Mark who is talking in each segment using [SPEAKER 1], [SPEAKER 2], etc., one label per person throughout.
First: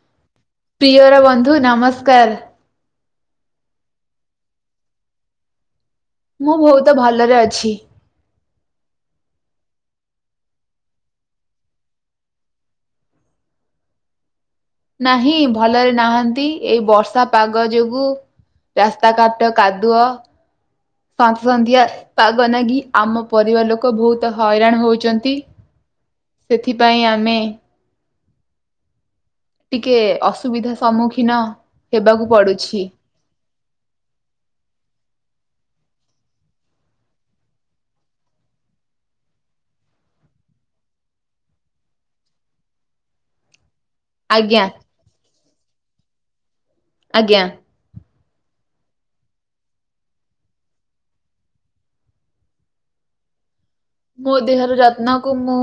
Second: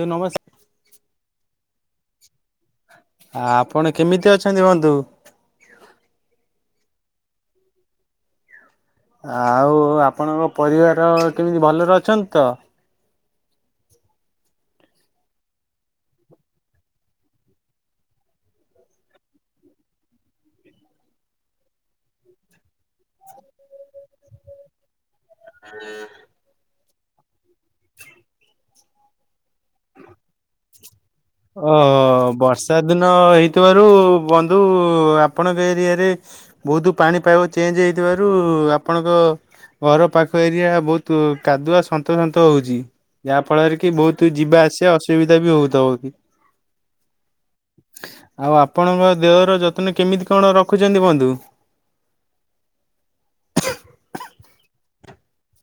[SPEAKER 1] ନି ନମସ
[SPEAKER 2] ପ୍ରିୟର ବନ୍ଧୁ ନମସ୍କାର।
[SPEAKER 1] ଆ ଆପଣ କେମିତି ଅଛନ୍ତି ବନ୍ଧୁ?
[SPEAKER 2] ମୁଁ ବହୁତ ଭଲରେ ଅଛି।
[SPEAKER 1] ଆଉ ଆପଣଙ୍କ ପରିବାର କେମିତି ଭଲରେ ଅଛନ୍ତି ତ?
[SPEAKER 2] ନାହିଁ ଭଲରେ ନାହାନ୍ତି ଏଇ ବର୍ଷା ପାଗ ଯୋଗୁ ରାସ୍ତାକାଟ କାଦୁଅ ସନ୍ତ ସନ୍ତିଆ ପାଗ ନାଗି ଆମ ପରିବାର ଲୋକ ବହୁତ ହଇରାଣ ହଉଚନ୍ତି।
[SPEAKER 1] [inaudible]
[SPEAKER 2] ସେଥିପାଇଁ ଆମେ ଟିକେ ଅସୁବିଧା ସମ୍ମୁଖୀ
[SPEAKER 1] ଓ ବର୍ଷା ଦିନ ହେଇଥିବାରୁ ବନ୍ଧୁ ଆପଣଙ୍କ ଏରିଆରେ ବହୁତୁ ପାଣି ପାଇବ ଚେଞ୍ଜ ହେଇଥିବାରୁ ଆପଣଙ୍କ ଘର ପାଖ ଏରିଆ ବହୁତ କାଦୁଆ ସନ୍ତ ସନ୍ତ ହଉଚି ଯାହା ଫଳରେ କି ବହୁତ ତୁ
[SPEAKER 2] ଆଜ୍ଞା
[SPEAKER 1] ଯିବା ଆସିଆ ଅସୁବିଧା ବି ହଉଥବ।
[SPEAKER 2] ଆଜ୍ଞା।
[SPEAKER 1] ଆଉ ଆପଣଙ୍କ ଦେହର ଯତ୍ନ କେମିତି କଣ ରଖୁଚନ୍ତି ବନ୍ଧୁ?
[SPEAKER 2] ମୋ ଦେହର ଯତ୍ନକୁ ମୁଁ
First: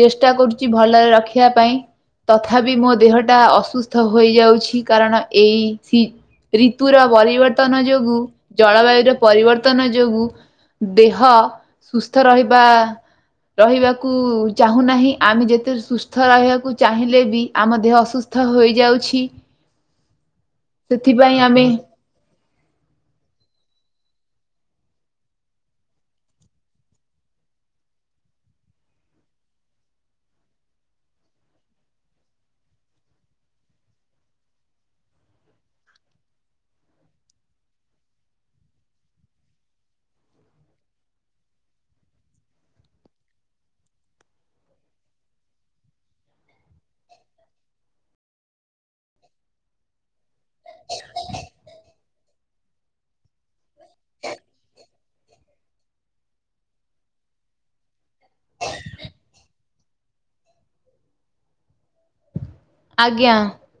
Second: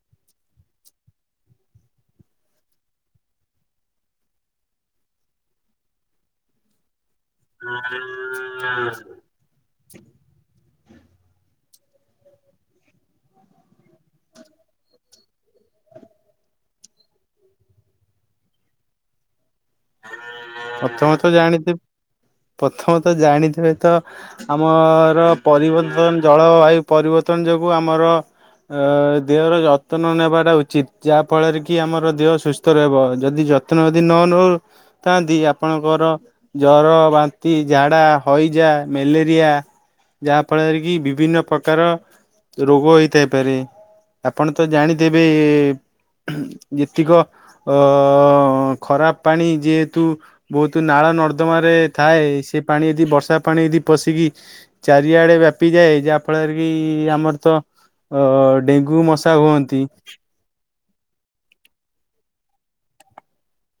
[SPEAKER 2] ଚେଷ୍ଟା କରୁଚି ଭଲରେ ରଖିଆ ପାଇଁ। ତଥାପି ମୋ ଦେହଟା ଅସୁସ୍ଥ ହୋଇଯାଉଚି କାରଣ ଏଇ ସି ରିତୁର ପରିବ ତନ ଯୋଗୁ ଜଳବାୟୁ ର ପରିବର୍ତ୍ତନ ଯୋଗୁ ଦେହ ସୁସ୍ଥ ରହି ବା ରହିବାକୁ ଚାହୁଁନାହିଁ ଆମେ ଯେତେ ସୁସ୍ଥ ରହିବାକୁ ଚାହିଁଲେ ବି ଆମ ଦେହ ଅସୁସ ସ୍ତ ହୋଇଯାଉଛି।
[SPEAKER 1] ପଥମେ ତ
[SPEAKER 2] ସେଥିପାଇଁ ଆମେ
[SPEAKER 1] ଜାଣିଥିବ ପଥମେ ତ ଜାଣିଥିବେ ତ ଆମର ପରିବର୍ତନ ଜଳବାୟୁ ପରିବର୍ତ୍ତନ ଯୋଗୁ ଆମର ଅ ଦେହର ଯତ୍ନ ନେବାଟା ଉଚିତ ଯାହା ଫଳରେ କି ଆମର ଦେହ ସୁସ୍ ସ୍ତ ରଇବ ଯଦି ଯତ୍ନ ଯଦି ନ ନଉ ଥାନ୍ତି ଆପଣଙ୍କର ଜର, ବାନ୍ତି, ଝାଡା, ହଇଜା, ମେଲେରିଆ ଯାହା ଫଳରେ କି ବିଭିନ୍ନ ପ୍ରକାର ରୋଗ ହେଇଥାଇପାରେ। ଆପଣ ତ ଜାଣିଥବେ ଏ ଯେତିକ ଆଃ ଖରାପ ପାଣି ଯେହେତୁ ବହୁତୁ ନାଳ ନର୍ଦ୍ଦମା ରେ ଥାଏ, ସେ ପାଣି ଯଦି ବର୍ଷା ପାଣି ଯଦି ପଶିକି ଚାରିଆଡେ ବ୍ୟାପି ଯାଏ ଯାହା ଫଳରେ କି ଆମର ତ ଅ -ଅ ଡେଙ୍ଗୁ ମଶା ହୁଅନ୍ତି।
[SPEAKER 2] ଆଜ୍ଞା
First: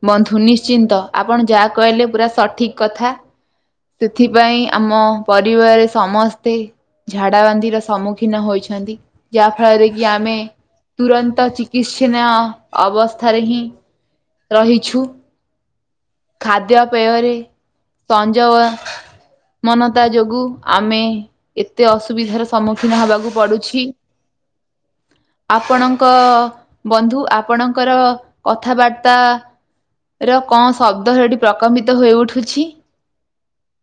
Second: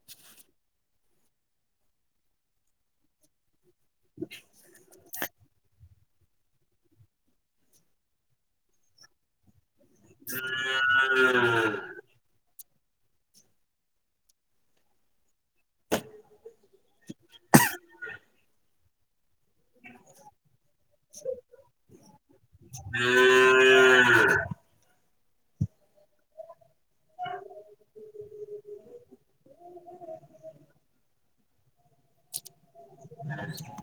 [SPEAKER 2] ବନ୍ଧୁ ନିଶ୍ଚିନ୍ତ ଆପଣ ଯାହା କହିଲେ ପୁରା ସଠିକ୍ କଥା। ସେଥିପାଇଁ ଆମ ପରିବାରରେ ସମସ୍ତେ ଝାଡ଼ା ବାନ୍ତିର ସମ୍ମୁଖୀନ ହୋଇଛନ୍ତି। ଯାହାଫଳରେ କି ଆମେ ତୁରନ୍ତ ଚିକିତ୍ସନୀୟ ଅବସ୍ଥାରେ ହିଁ ରହିଛୁ। ଖାଦ୍ୟପେୟରେ ସଂଯୋଗ ମନତା ଯୋଗୁଁ ଆମେ ଏତେ ଅସୁବିଧାର ସମ୍ମୁଖୀନ ହେବାକୁ ପଡୁଛି।
[SPEAKER 1] [inaudible]
[SPEAKER 2] ଆପଣଙ୍କ ବନ୍ଧୁ ଆପଣଙ୍କର କଥାବାର୍ତ୍ତା ର କଣ ଶବ୍ଦ ହେଟିି ପ୍ରକମ୍ପିତ ହୋଇଉଠୁଛି।
[SPEAKER 1] [inaudible]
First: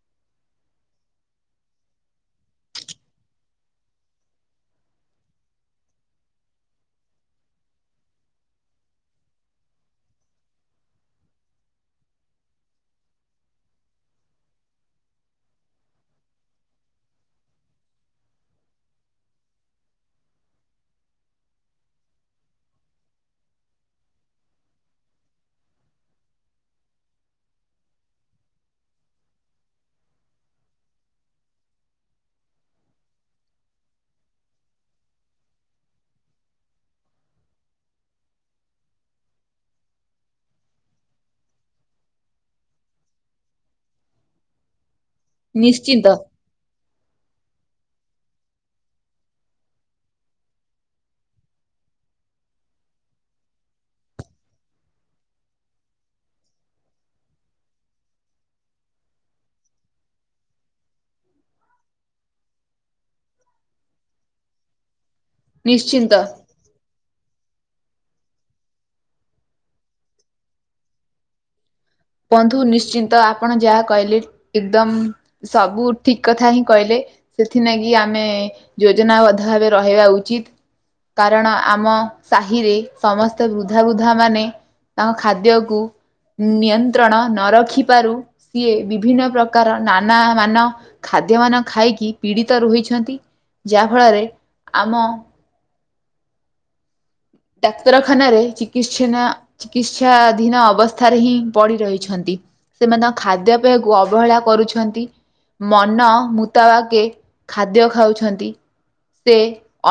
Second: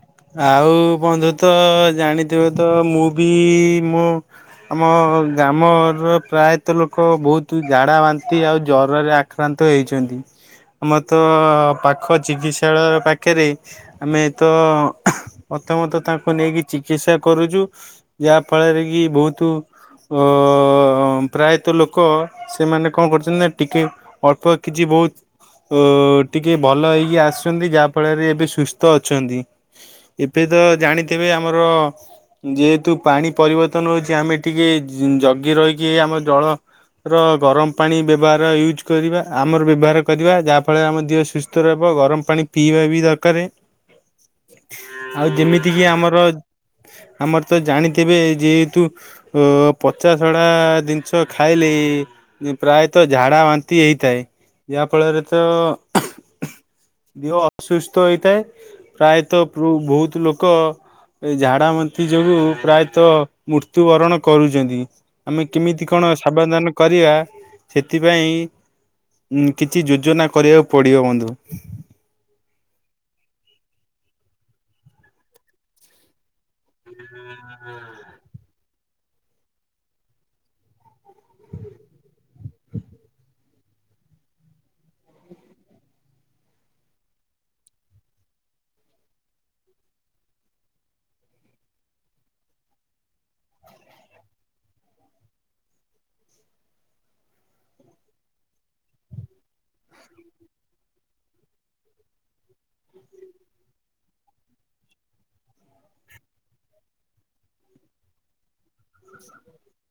[SPEAKER 1] ଆଉ-ଉ ବନ୍ଧୁ ତ-ଅ ଜାଣିଥିବେ ତ ମୁଁ ବି-ଇ-ଇ ମୋ ଆମ ଗ୍ରାମର ପ୍ରାୟତ ଲୋକ ବୋହୁତୁ ଝାଡା ବାନ୍ତି ଆଉ ଜରରେ ଆ ଆକ୍ରାନ୍ତ ହେଇଛନ୍ତି, ଆମର ତ ପାଖ ଚିକିତ୍ସାଳୟ ପାଖେରେ ଆମେ ତ ପ୍ରଥମ ତ ତାଙ୍କୁ ନେଇକି ଚିକିତ୍ସା କରୁଚୁ। ଯାହା ଫଳରେ କି ବୋହୁତୁ ଅ-ଅ-ଅ-ଅ-ଅ ପ୍ରାୟତ ଲୋକ ସେମାନେ କଣ କରୁଚନ୍ତି ନାଁ ଟିକେ ଅଳ୍ପ କିଛି ବହୁତ୍ ଅଁ ଟିକେ ଭଲ ହେଇକି ଆସୁଛନ୍ତି, ଯାହା ଫଳରେ ଏବେ ସୁସ୍ଥ ଅଛନ୍ତି। ଏବେ ତ ଜାଣିଥିବେ ଆମର ଯେହେତୁ ପାଣି ପରିବର୍ତ୍ତନ ହୋଉଛି, ଆମେ ଏଠିକି ଜ-ଜଗି ରହିକି ଆମ ଜଳ ର ଗରମ ପାଣି ବ୍ୟବହାର ୟୁଜ୍ କରିବା ଆମର ବ୍ୟବହାର କରିବା, ଯାହାଫଳରେ ଆମ ଦେହ ସୁସ୍ଥ୍ ଉତ ରହିବ ଗରମ ପାଣି ପିଇବା ବି ଦକାରେ। ଆଉ ଯେମିତି କିି
[SPEAKER 2] ନିଶ୍ଚିନ୍ତ
[SPEAKER 1] ଆମର ଆମର ତ ଜାଣିଥିବେ ଯେହେତୁ ଓ ପଚାଶଡ଼ା ଜିନିଷ ଖାଇଲି ପ୍ରାୟତ ଝାଡ଼ା ବାନ୍ତି ହେଇଥାଏ, ଯାହା ଫଳରେ ତ ଦେହ ଅସୁସ୍ଥ ହୋଇଥାଏ। ପ୍ରାୟତ ଭୁ -ଭୁତ୍ ଲୋକ ଏଇ ଝାଡା ବାନ୍ତି ଯୋଗୁଁ ପ୍ରାୟତ ମୃତ୍ୟୁ ବରଣ କରୁଚନ୍ତି। ଆମେ କେମିତି କଣ
[SPEAKER 2] ନିଶ୍ଚିନ୍ତ
[SPEAKER 1] ସାବଧାନ କରିବା ସେଥିପାଇଁ କିଛି ଯୋଜନା କରିବାକୁ ପଡ଼ିବ ବନ୍ଧୁ।
[SPEAKER 2] ବନ୍ଧୁ ନିଶ୍ଚିନ୍ତ ଆପଣ ଯାହା କହିଲେ ଏକଦମ୍ ସବୁ ଠିକ୍ କଥା ହିଁ କହିଲେ, ସେଥିନାଗି ଆମେ ଯୋଜନାବଦ୍ଧ ଭାବେ ରହିବା ଉଚିତ୍। କାରଣ ଆମ ସାହିରେ ସମସ୍ତେ ବୃଦ୍ଧା ବୃଦ୍ଧା ମାନେ ତାଙ୍କ ଖାଦ୍ୟକୁ ନିଅନ୍ତ୍ ତ୍ରଣ ନ ରଖିପାରୁ ସିଏ ବିଭିନ୍ନ ପ୍ରକାର ନାନା ମାନ ଖାଦ୍ୟମାନ ଖାଇକି ପୀଡ଼ିତ ରୁହିଛନ୍ତି, ଯାହାଫଳରେ ଆମ ଡାକ୍ତର ଖାନାରେ ଚିକିଛନା ଚିକିତ୍ସାଧୀନ ଅବସ୍ଥାରେ ହିଁ ପଡି ରହିଛନ୍ତି। ସେମାନେ ତାଙ୍କ ଖାଦ୍ୟ ପେୟକୁ ଅବହେଳା କରୁଛନ୍ତି। ମନ ମୁତାବାକେ ଖାଦ୍ୟ ଖାଉଛନ୍ତି। ସେ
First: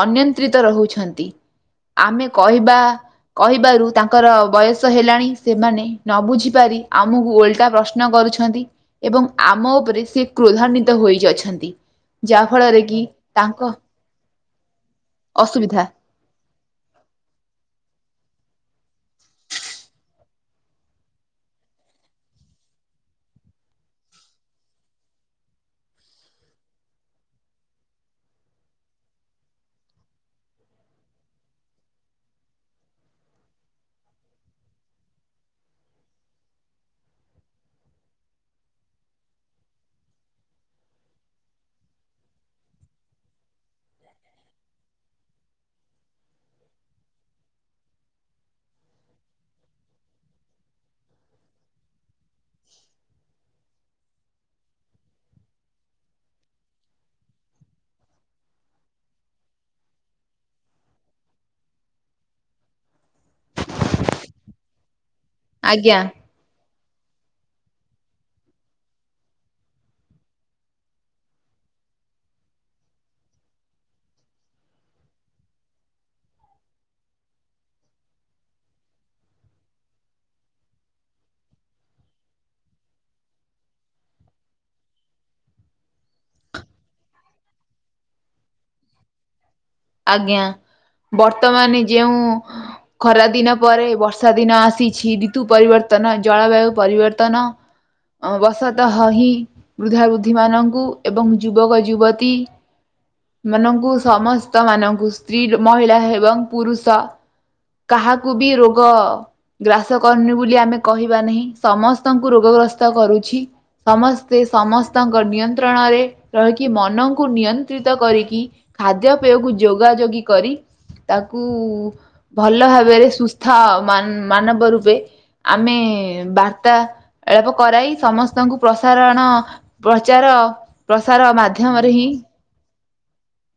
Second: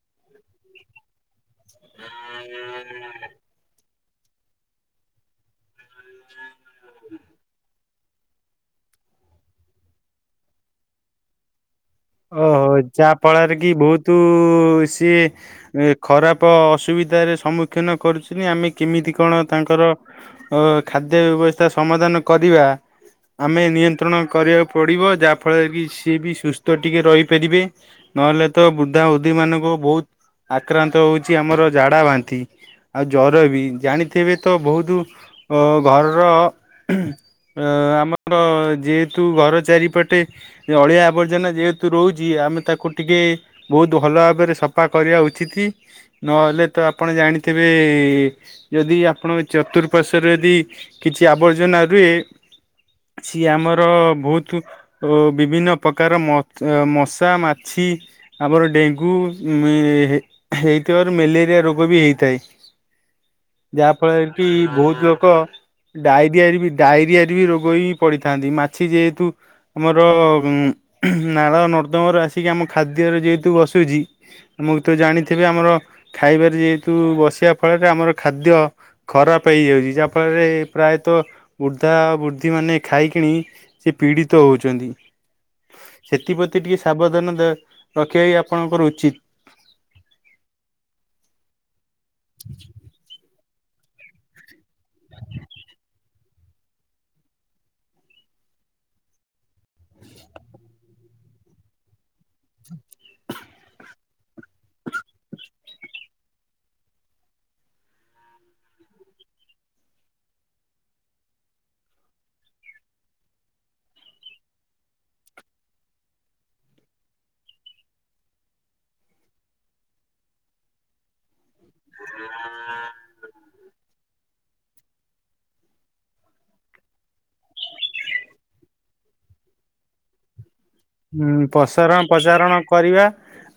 [SPEAKER 2] ଅନିୟନ୍ତ୍ରିତ ରହୁଛନ୍ତି ଆମେ କହିବା କହିବାରୁ ତାଙ୍କର ବୟସ ହେଲାଣି ସେମାନେ ନ ବୁଝିପାରି ଆମକୁ ଓଲଟା ପ୍ରଶ୍ ଶ୍ନ କରୁଛନ୍ତି ଏବଂ ଆମ ଉପରେ ସେ କ୍ରୋଧାନ୍ୱିତ ହୋଇଯଛନ୍ତି।
[SPEAKER 1] ଓହୋ ଯାହା ଫଳରେ କି ବହୁତ ଉ
[SPEAKER 2] ଅସୁବିଧା
[SPEAKER 1] ସିଏ ଖରାପ ଅସୁବିଧାରେ ସମ୍ମୁଖୀନ କରୁଛନ୍ତି ଆମେ କେମିତି କଣ ତାଙ୍କର ଓ ଖାଦ୍ୟ ବ୍ୟବସ୍ଥା ସମାଧାନ କରିବା ଆମେ ନିୟନ୍ତ୍ରଣ କରିବାକୁ ପଡ଼ିବ ଯାହାଫଳରେ କି ସିଏ ବି ସୁସ୍ଥ ସୁସ୍ଥ ଟିକେ ରହିପାରିବେ ନହେଲେ ତ ବୃଦ୍ଧା ବୃଦ୍ଧି ମାନଙ୍କ ବହୁତ୍ ଆକ୍ରାନ୍ତ ହଉଚି ଆମର ଝାଡା ବାନ୍ତି। ଆଉ ଜର ବି ଜାଣିଥିବେ ତ ବହୁତ ଅ ଘରର ଆମର ଯେହେତୁ ଘର ଚାରିପଟେ ଅଳିଆ ଆବର୍ଜନା ଯେହେତୁ ରହୁଚି ଆମେ ତାକୁ ଟିକେ ବହୁତ ଭଲ ଭାବରେ ସଫା କରିବା ଉଚିତି ନହେଲେ ତ ଆପଣ ଜାଣିଥିବେ ଯଦି ଆପଣଙ୍କ ଚତୁଃପାଶ୍ୱରେ ଯଦି କିଛି ଆବର୍ଜନା ରୁହେ ଛି ଆମର ବହୁତ ଅ ବିଭିନ୍ନ ପ୍ରକାର ମ ମଶା ମାଛି ଆମର ଡେଙ୍ଗୁ ହେଇଥିବାରୁ ମ୍ୟାଲେରିଆ ରୋଗ ବି ହେଇଥାଏ ଯାହା ଫଳରେ କି ବହୁତ ଲୋକ
[SPEAKER 2] ଆଜ୍ଞା।
[SPEAKER 1] ଡାଇ ଆରେ ବି ଡାଇରିଆରେ ବି ରୋଗ ହେ ପଡିଥାନ୍ତି ମାଛି ଯେହେତୁ ଆମର ନାଳ ନର୍ଦ୍ଦମାରୁ ଆସିକି ଆମ ଖାଦ୍ୟରେ ଯେହେତୁ ବସୁଚି ମୁଁ ତ ଜାଣିଥିବି ଆମର ଖାଇବାରେ ଯେହେତୁ ବସିବା ଫଳରେ ଆମର ଖାଦ୍ୟ ଖରାପ ହେଇଯାଉଚି ଯାହାଫଳରେ ପ୍ରାୟତଃ ବୃଦ୍ଧା ବୃଦ୍ଧି ମାନେ ଖାଇକିଣି ସେ ପୀଡ଼ିତ ହଉଛନ୍ତି - ସେଥିପତି ଟିକେ ସାବଧାନ ଦେ ରଖିବା ହି ଆପଣଙ୍କର ଉଚିତ୍।
[SPEAKER 2] ଆଜ୍ଞା, ବର୍ତ୍ତମାନି ଯେଉଁ ଖରା ଦିନ ପରେ ବର୍ଷା ଦିନ ଆସିଛି ରିତୁ ପରିବର୍ତ୍ତନ, ଜଳବାୟୁ ପରିବର୍ତ୍ତନ ବସତ ହ ହି ବୃଦ୍ଧା ବୃଦ୍ଧି ମାନଙ୍କୁ ଏବଂ ଯୁବକ ଯୁବତୀ ମାନଙ୍କୁ ସମସ୍ ସ୍ତ ମାନଙ୍କୁ ସ୍ତ୍ରୀ ମହିଳା ଏବଂ ପୁରୁଷ କାହାକୁ ବି ରୋଗ ଗ୍ରାସ କରନି ବୋଲି ଆମେ କହିବା ନାହିଁ ସମସ୍ତଙ୍କୁ ରୋଗ ଗ୍ରସ୍ତ କରୁଛି ସମସ୍ତେ ସମସ୍ତଙ୍କ ନିୟନ୍ତ୍ରଣରେ ରହିକି ମନକୁ ନିୟନ୍ତ୍ରିତ କରିକି ଖାଦ୍ୟ ପେୟକୁ ଯୋଗା ଯୋଗୀ କରି ତାକୁ ଉ - ଭଲ ଭାବେରେ ସୁସ୍ଥ ମାନ ମାନବ ରୂପେ ଆମେ ବାର୍ତ୍ତା ଳାପ କରାଇ ସମସ୍ତଙ୍କୁ ପ୍ରସାରଣ ପ୍ରଚାର ପ୍ରସାର
[SPEAKER 1] ହୁଁ
[SPEAKER 2] ମାଧ୍ୟମରେ
[SPEAKER 1] ପସାରଣ
[SPEAKER 2] ହିଁ
[SPEAKER 1] ପଚାରଣ କରିବା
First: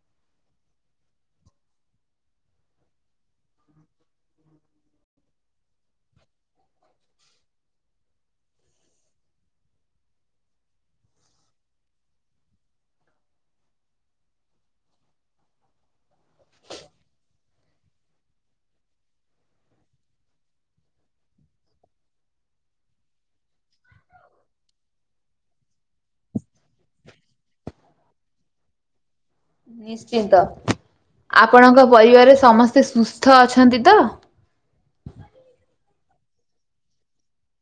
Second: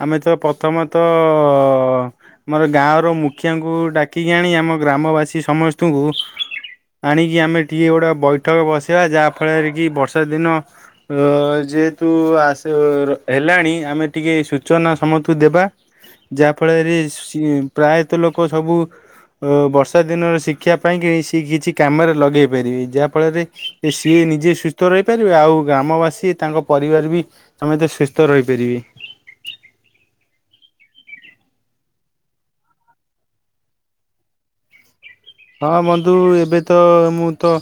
[SPEAKER 1] ଆମେ ତ ପ୍ରଥମତ ଅ ଆମର ଗାଁଅର ମୁଖିଆଙ୍କୁ ଡାକିକି ଆଣି ଆମ ଗ୍ରାମବାସୀ ସମସ୍ତଙ୍କୁ ଆଣିକି ଆମେ ଟିକେ ଗୋଟେ ବୈଠକ ବସେଇବା ଯାହାଫଳରେ କି ବର୍ଷା ଦିନ ଅ ଯେ- ତୁ ଆସ ର ହେଲାଣି ଆମେ ଟିକେ ସୂଚନା ସମସ୍ତଙ୍କୁ ଦେବା ଯାହାଫଳରେ ସି ପ୍ରାୟତଃ ଲୋକ ସବୁ ଅ ବର୍ଷା ଦିନର ଶିକ୍ଷା ପାଇଁ କି ସେ କିଛି କାମରେ ଲଗେଇ ପାରିବେ ଯାହା ଫଳରେ ଯେ ସିଏ ନିଜେ ସୁସ୍ଥ ରହିପାରିବେ ଆଉ ଗ୍ରାମବାସୀ ତାଙ୍କ ପରିବାର ବି ତମେତେ ସୁସ୍ଥ ରହିପାରିବି
[SPEAKER 2] ନିଶ୍ଚିନ୍ତ। ଆପଣଙ୍କ ପରିବାରରେ ସମସ୍ତେ ସୁସ୍ଥ ଅଛନ୍ତି ତ?
[SPEAKER 1] ହଁ ବନ୍ଧୁ। ଏବେ ତ ମୁଁ ତ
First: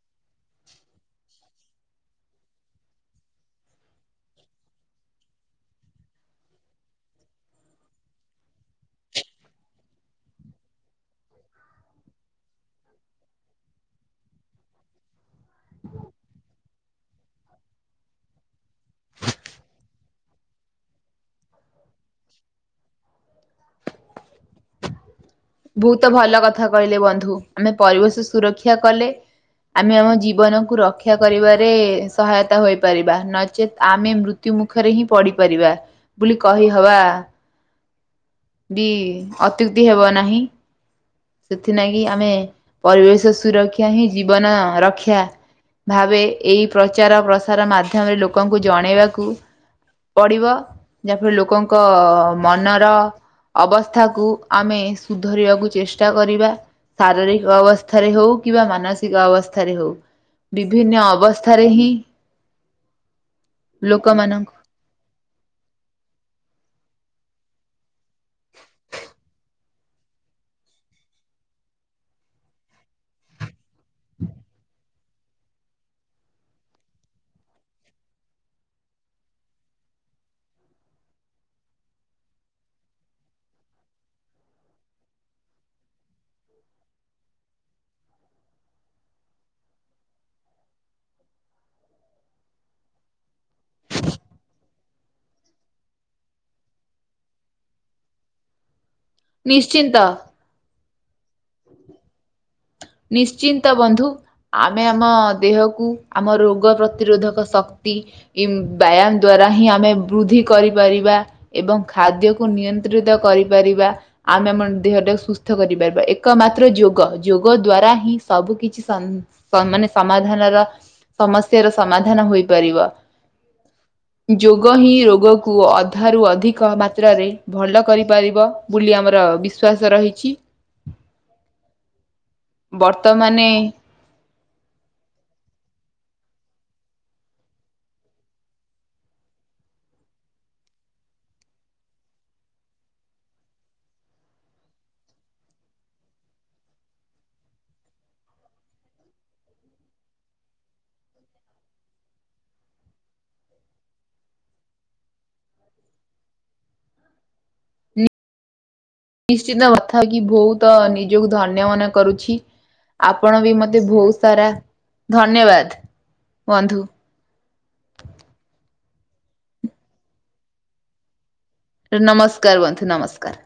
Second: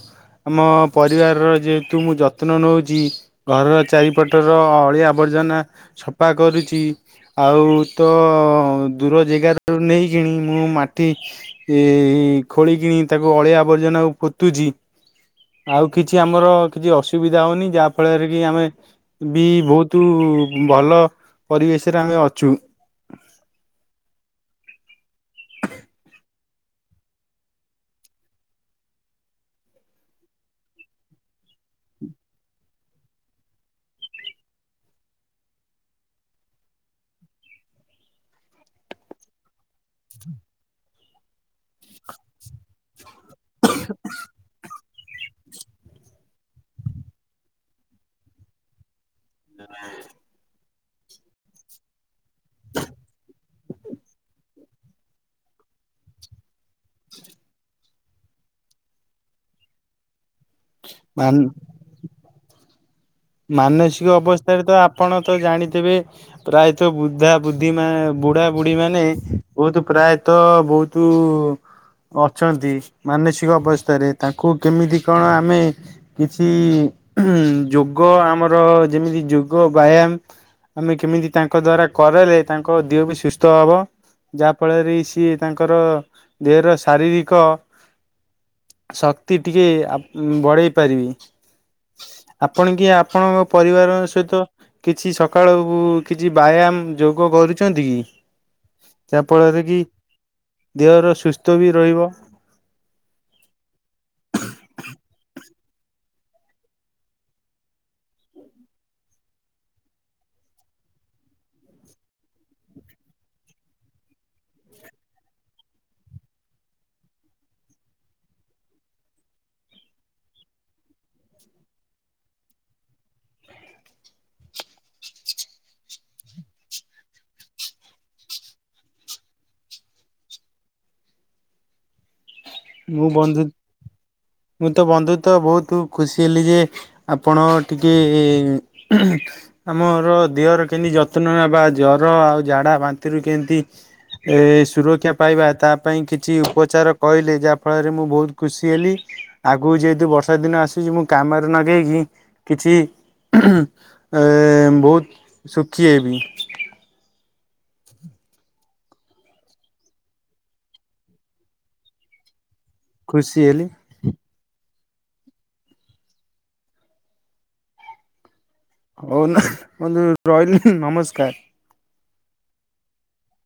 [SPEAKER 1] ଆମ ପରିବାରର ଯେହେତୁ ମୁଁ ଯତ୍ନ ନେଉଛି ଘରର ଚାରିପଟର ଅଳିଆ ଆବର୍ଜନା ସଫା କରୁଛି। ଆଉ ତ ଦୂର ଜାଗାାରୁ ନେଇକଣି ମୁଁ ମାଟି ଏ ଖୋଳ କିଣି ତାକୁ ଅଳିଆ ଆବର୍ଜନା ପୋତୁଛି। ଆଉ କିଛି ଆମର କିଛି ଅସୁବିଧା ହଉନି ଯାହା ଫଳରେ କି ଆମେ ବି ବହୁତ ଭଲ ପରିବେଶରେ ଆମେ ଅଛୁ।
[SPEAKER 2] ବହୁତ ଭଲ କଥା କହିଲେ ବନ୍ଧୁ ଆମେ ପରିବେଶ ସୁରକ୍ଷା କଲେ ଆମେ ଆମ ଜୀବନକୁୁ ରକ୍ଷା କରିବାରେ ସହାୟତା ହୋଇ। ନଚେତ୍ ଆମେ ମୃତ୍ୟୁ ମୁଖରେ ହିଁ ପଡିପାରିବା ବୋଲି କହିହବା ବି ଅତ୍ୟୁକ୍ତି ହେବ ନାହିଁ। ସେଥିଲାଗି ଆମେ ପରିବେଶ ସୁରକ୍ଷା ହିଁ ଜୀବନ ରକ୍ଷା। ଭାବେ ଏହି ପ୍ରଚାର ପ୍ରସାର ମାଧ୍ୟମରେ ଲୋକଙ୍କୁ ଜଣେଇବାକୁ ପଡ଼ିବ ଯାହାଫଳରେ ଲୋକଙ୍କ ମନର ଅବସ୍ଥାକୁ ଆମେ ସୁଧରିବାକୁ ଚେଷ୍ଟା ଚେଷ୍ଟା କରିବା ଶାରୀରିକ ଅବସ୍ଥାରେ ହଉ କିମ୍ବା ମାନସିକ ଅବସ୍ଥାରେ ହଉ। ବିଭିନ୍ନ
[SPEAKER 1] ମାନ
[SPEAKER 2] ଅବସ୍ଥାରେ ହିଁ
[SPEAKER 1] ମାନସିକ
[SPEAKER 2] ଲୋକମାନଙ୍କୁ
[SPEAKER 1] ଅବସ୍ଥାରେ ତ ଆପଣ ତ ଜାଣିଥିବେ ପ୍ରାୟତଃ ବୁଦ୍ଧା ବୁଦ୍ଧି ମ ବୁଢା ବୁଢ଼ୀ ମାନେ ବହୁତ ପ୍ରାୟତଃ ବହୁତ ଅଛନ୍ତି ମାନସିକ ଅବସ୍ଥାରେ ତାଙ୍କୁ କେମିତି କଣ ଆମେ କିଛି ଯୋଗ ଆମର ଯେମିତି ଯୋଗ ବ୍ୟାୟାମ ଆମେ କେମିତି ତାଙ୍କ ଦ୍ଵାରା କରଲେ ତାଙ୍କ ଦେହ ବି ସୁସ୍ଥ ହବ। ଯାହାଫଳରେ ସିଏ ତାଙ୍କର ଦେହର ଶାରୀରିକ। ଶକ୍ତି ଟିକେ ବଢ଼େଇ ପାରିବି। ଆପଣ କି ଆପଣଙ୍କ ପରିବାର ସହିତ କିଛି ସକାଳକୁ କିଛି ବ୍ୟାୟାମ ଯୋଗ କରୁଛନ୍ତି କି? ଯାହା ଫଳରେ କି
[SPEAKER 2] ନିଶ୍ଚିନ୍ତ
[SPEAKER 1] ଦେହର ସୁସ୍ଥ ବି ରହିବ।
[SPEAKER 2] ନିଶ୍ଚିନ୍ତ ବନ୍ଧୁ। ଆମେ ଆମ ଦେହକୁ ଆମ ରୋଗ ପ୍ରତିରୋଧକ ଶକ୍ତି ବ୍ୟାୟାମ ଦ୍ଵାରା ହିଁ ଆମେ ବୃଦ୍ଧି କରିପାରିବା। ଏବଂ ଖାଦ୍ୟକୁ ନିୟନ୍ତ୍ରିତ କରିପାରିବା। ଆମେ ଆମ ଦେହଟା ସୁସ୍ଥ କରିପାରିବା। ଏକମାତ୍ର ଯୋଗ। ଯୋଗ ଦ୍ଵାରା ହିଁ ସବୁ କିଛି ମାନେ ସମାଧାନର ସମସ୍ୟାର ସମାଧାନ ହୋଇପାରିବ। ଯୋଗ ହିଁ ରୋଗକୁ ଅଧାରୁ ଅଧିକ ମାତ୍ରାରେ ଭଲ କରିପାରିବ। ବୋଲି ଆମର ବିଶ୍ୱଵାସ ରହିଛି।
[SPEAKER 1] ମୁଁ ବନ୍ଧୁ
[SPEAKER 2] ବର୍ତ୍ତମାନେ
[SPEAKER 1] ମୁଁ ତ ବନ୍ଧୁ ତ ବହୁତ ଖୁସି ହେଲି ଯେ ଆପଣ ଟିକେ ଆମର ଦେହର କେମିତି ଯତ୍ନ ନେବା ଜର ଆଉ ଜଝାଡା ବାନ୍ତିରୁ କେମତି ଏ ସୁରକ୍ଷା ପାଇବା ତା ପାଇଁ କିଛି ଉପଚାର କହିଲେ ଯାହା ଫଳରେ ମୁଁ ବହୁତ ଖୁସି ହେଲି। ଆଗକୁ ଯେହେତୁ ବର୍ଷା ଦିନ ଆସୁଛି ମୁଁ କାମରେ ଲଗେଇକି କିଛି ଏ ବହୁତ ଶୁଖଏ ବି।
[SPEAKER 2] ନିଶ୍ଚିତ କଥା ହେଉକି ବହୁତ ନିଜକୁ ଧନ୍ୟ ମନେ କରୁଛି। ଆପଣ
[SPEAKER 1] ଖୁସି
[SPEAKER 2] ବି
[SPEAKER 1] ହେଲି
[SPEAKER 2] ମୋତେ ବହୁତ ସାରା ଧନ୍ୟବାଦ ବନ୍ଧୁ।
[SPEAKER 1] ହଉନ ରିଲ ନମସ୍କାର।
[SPEAKER 2] ନମସ୍କାର ବନ୍ଧୁ ନମସ୍କାର।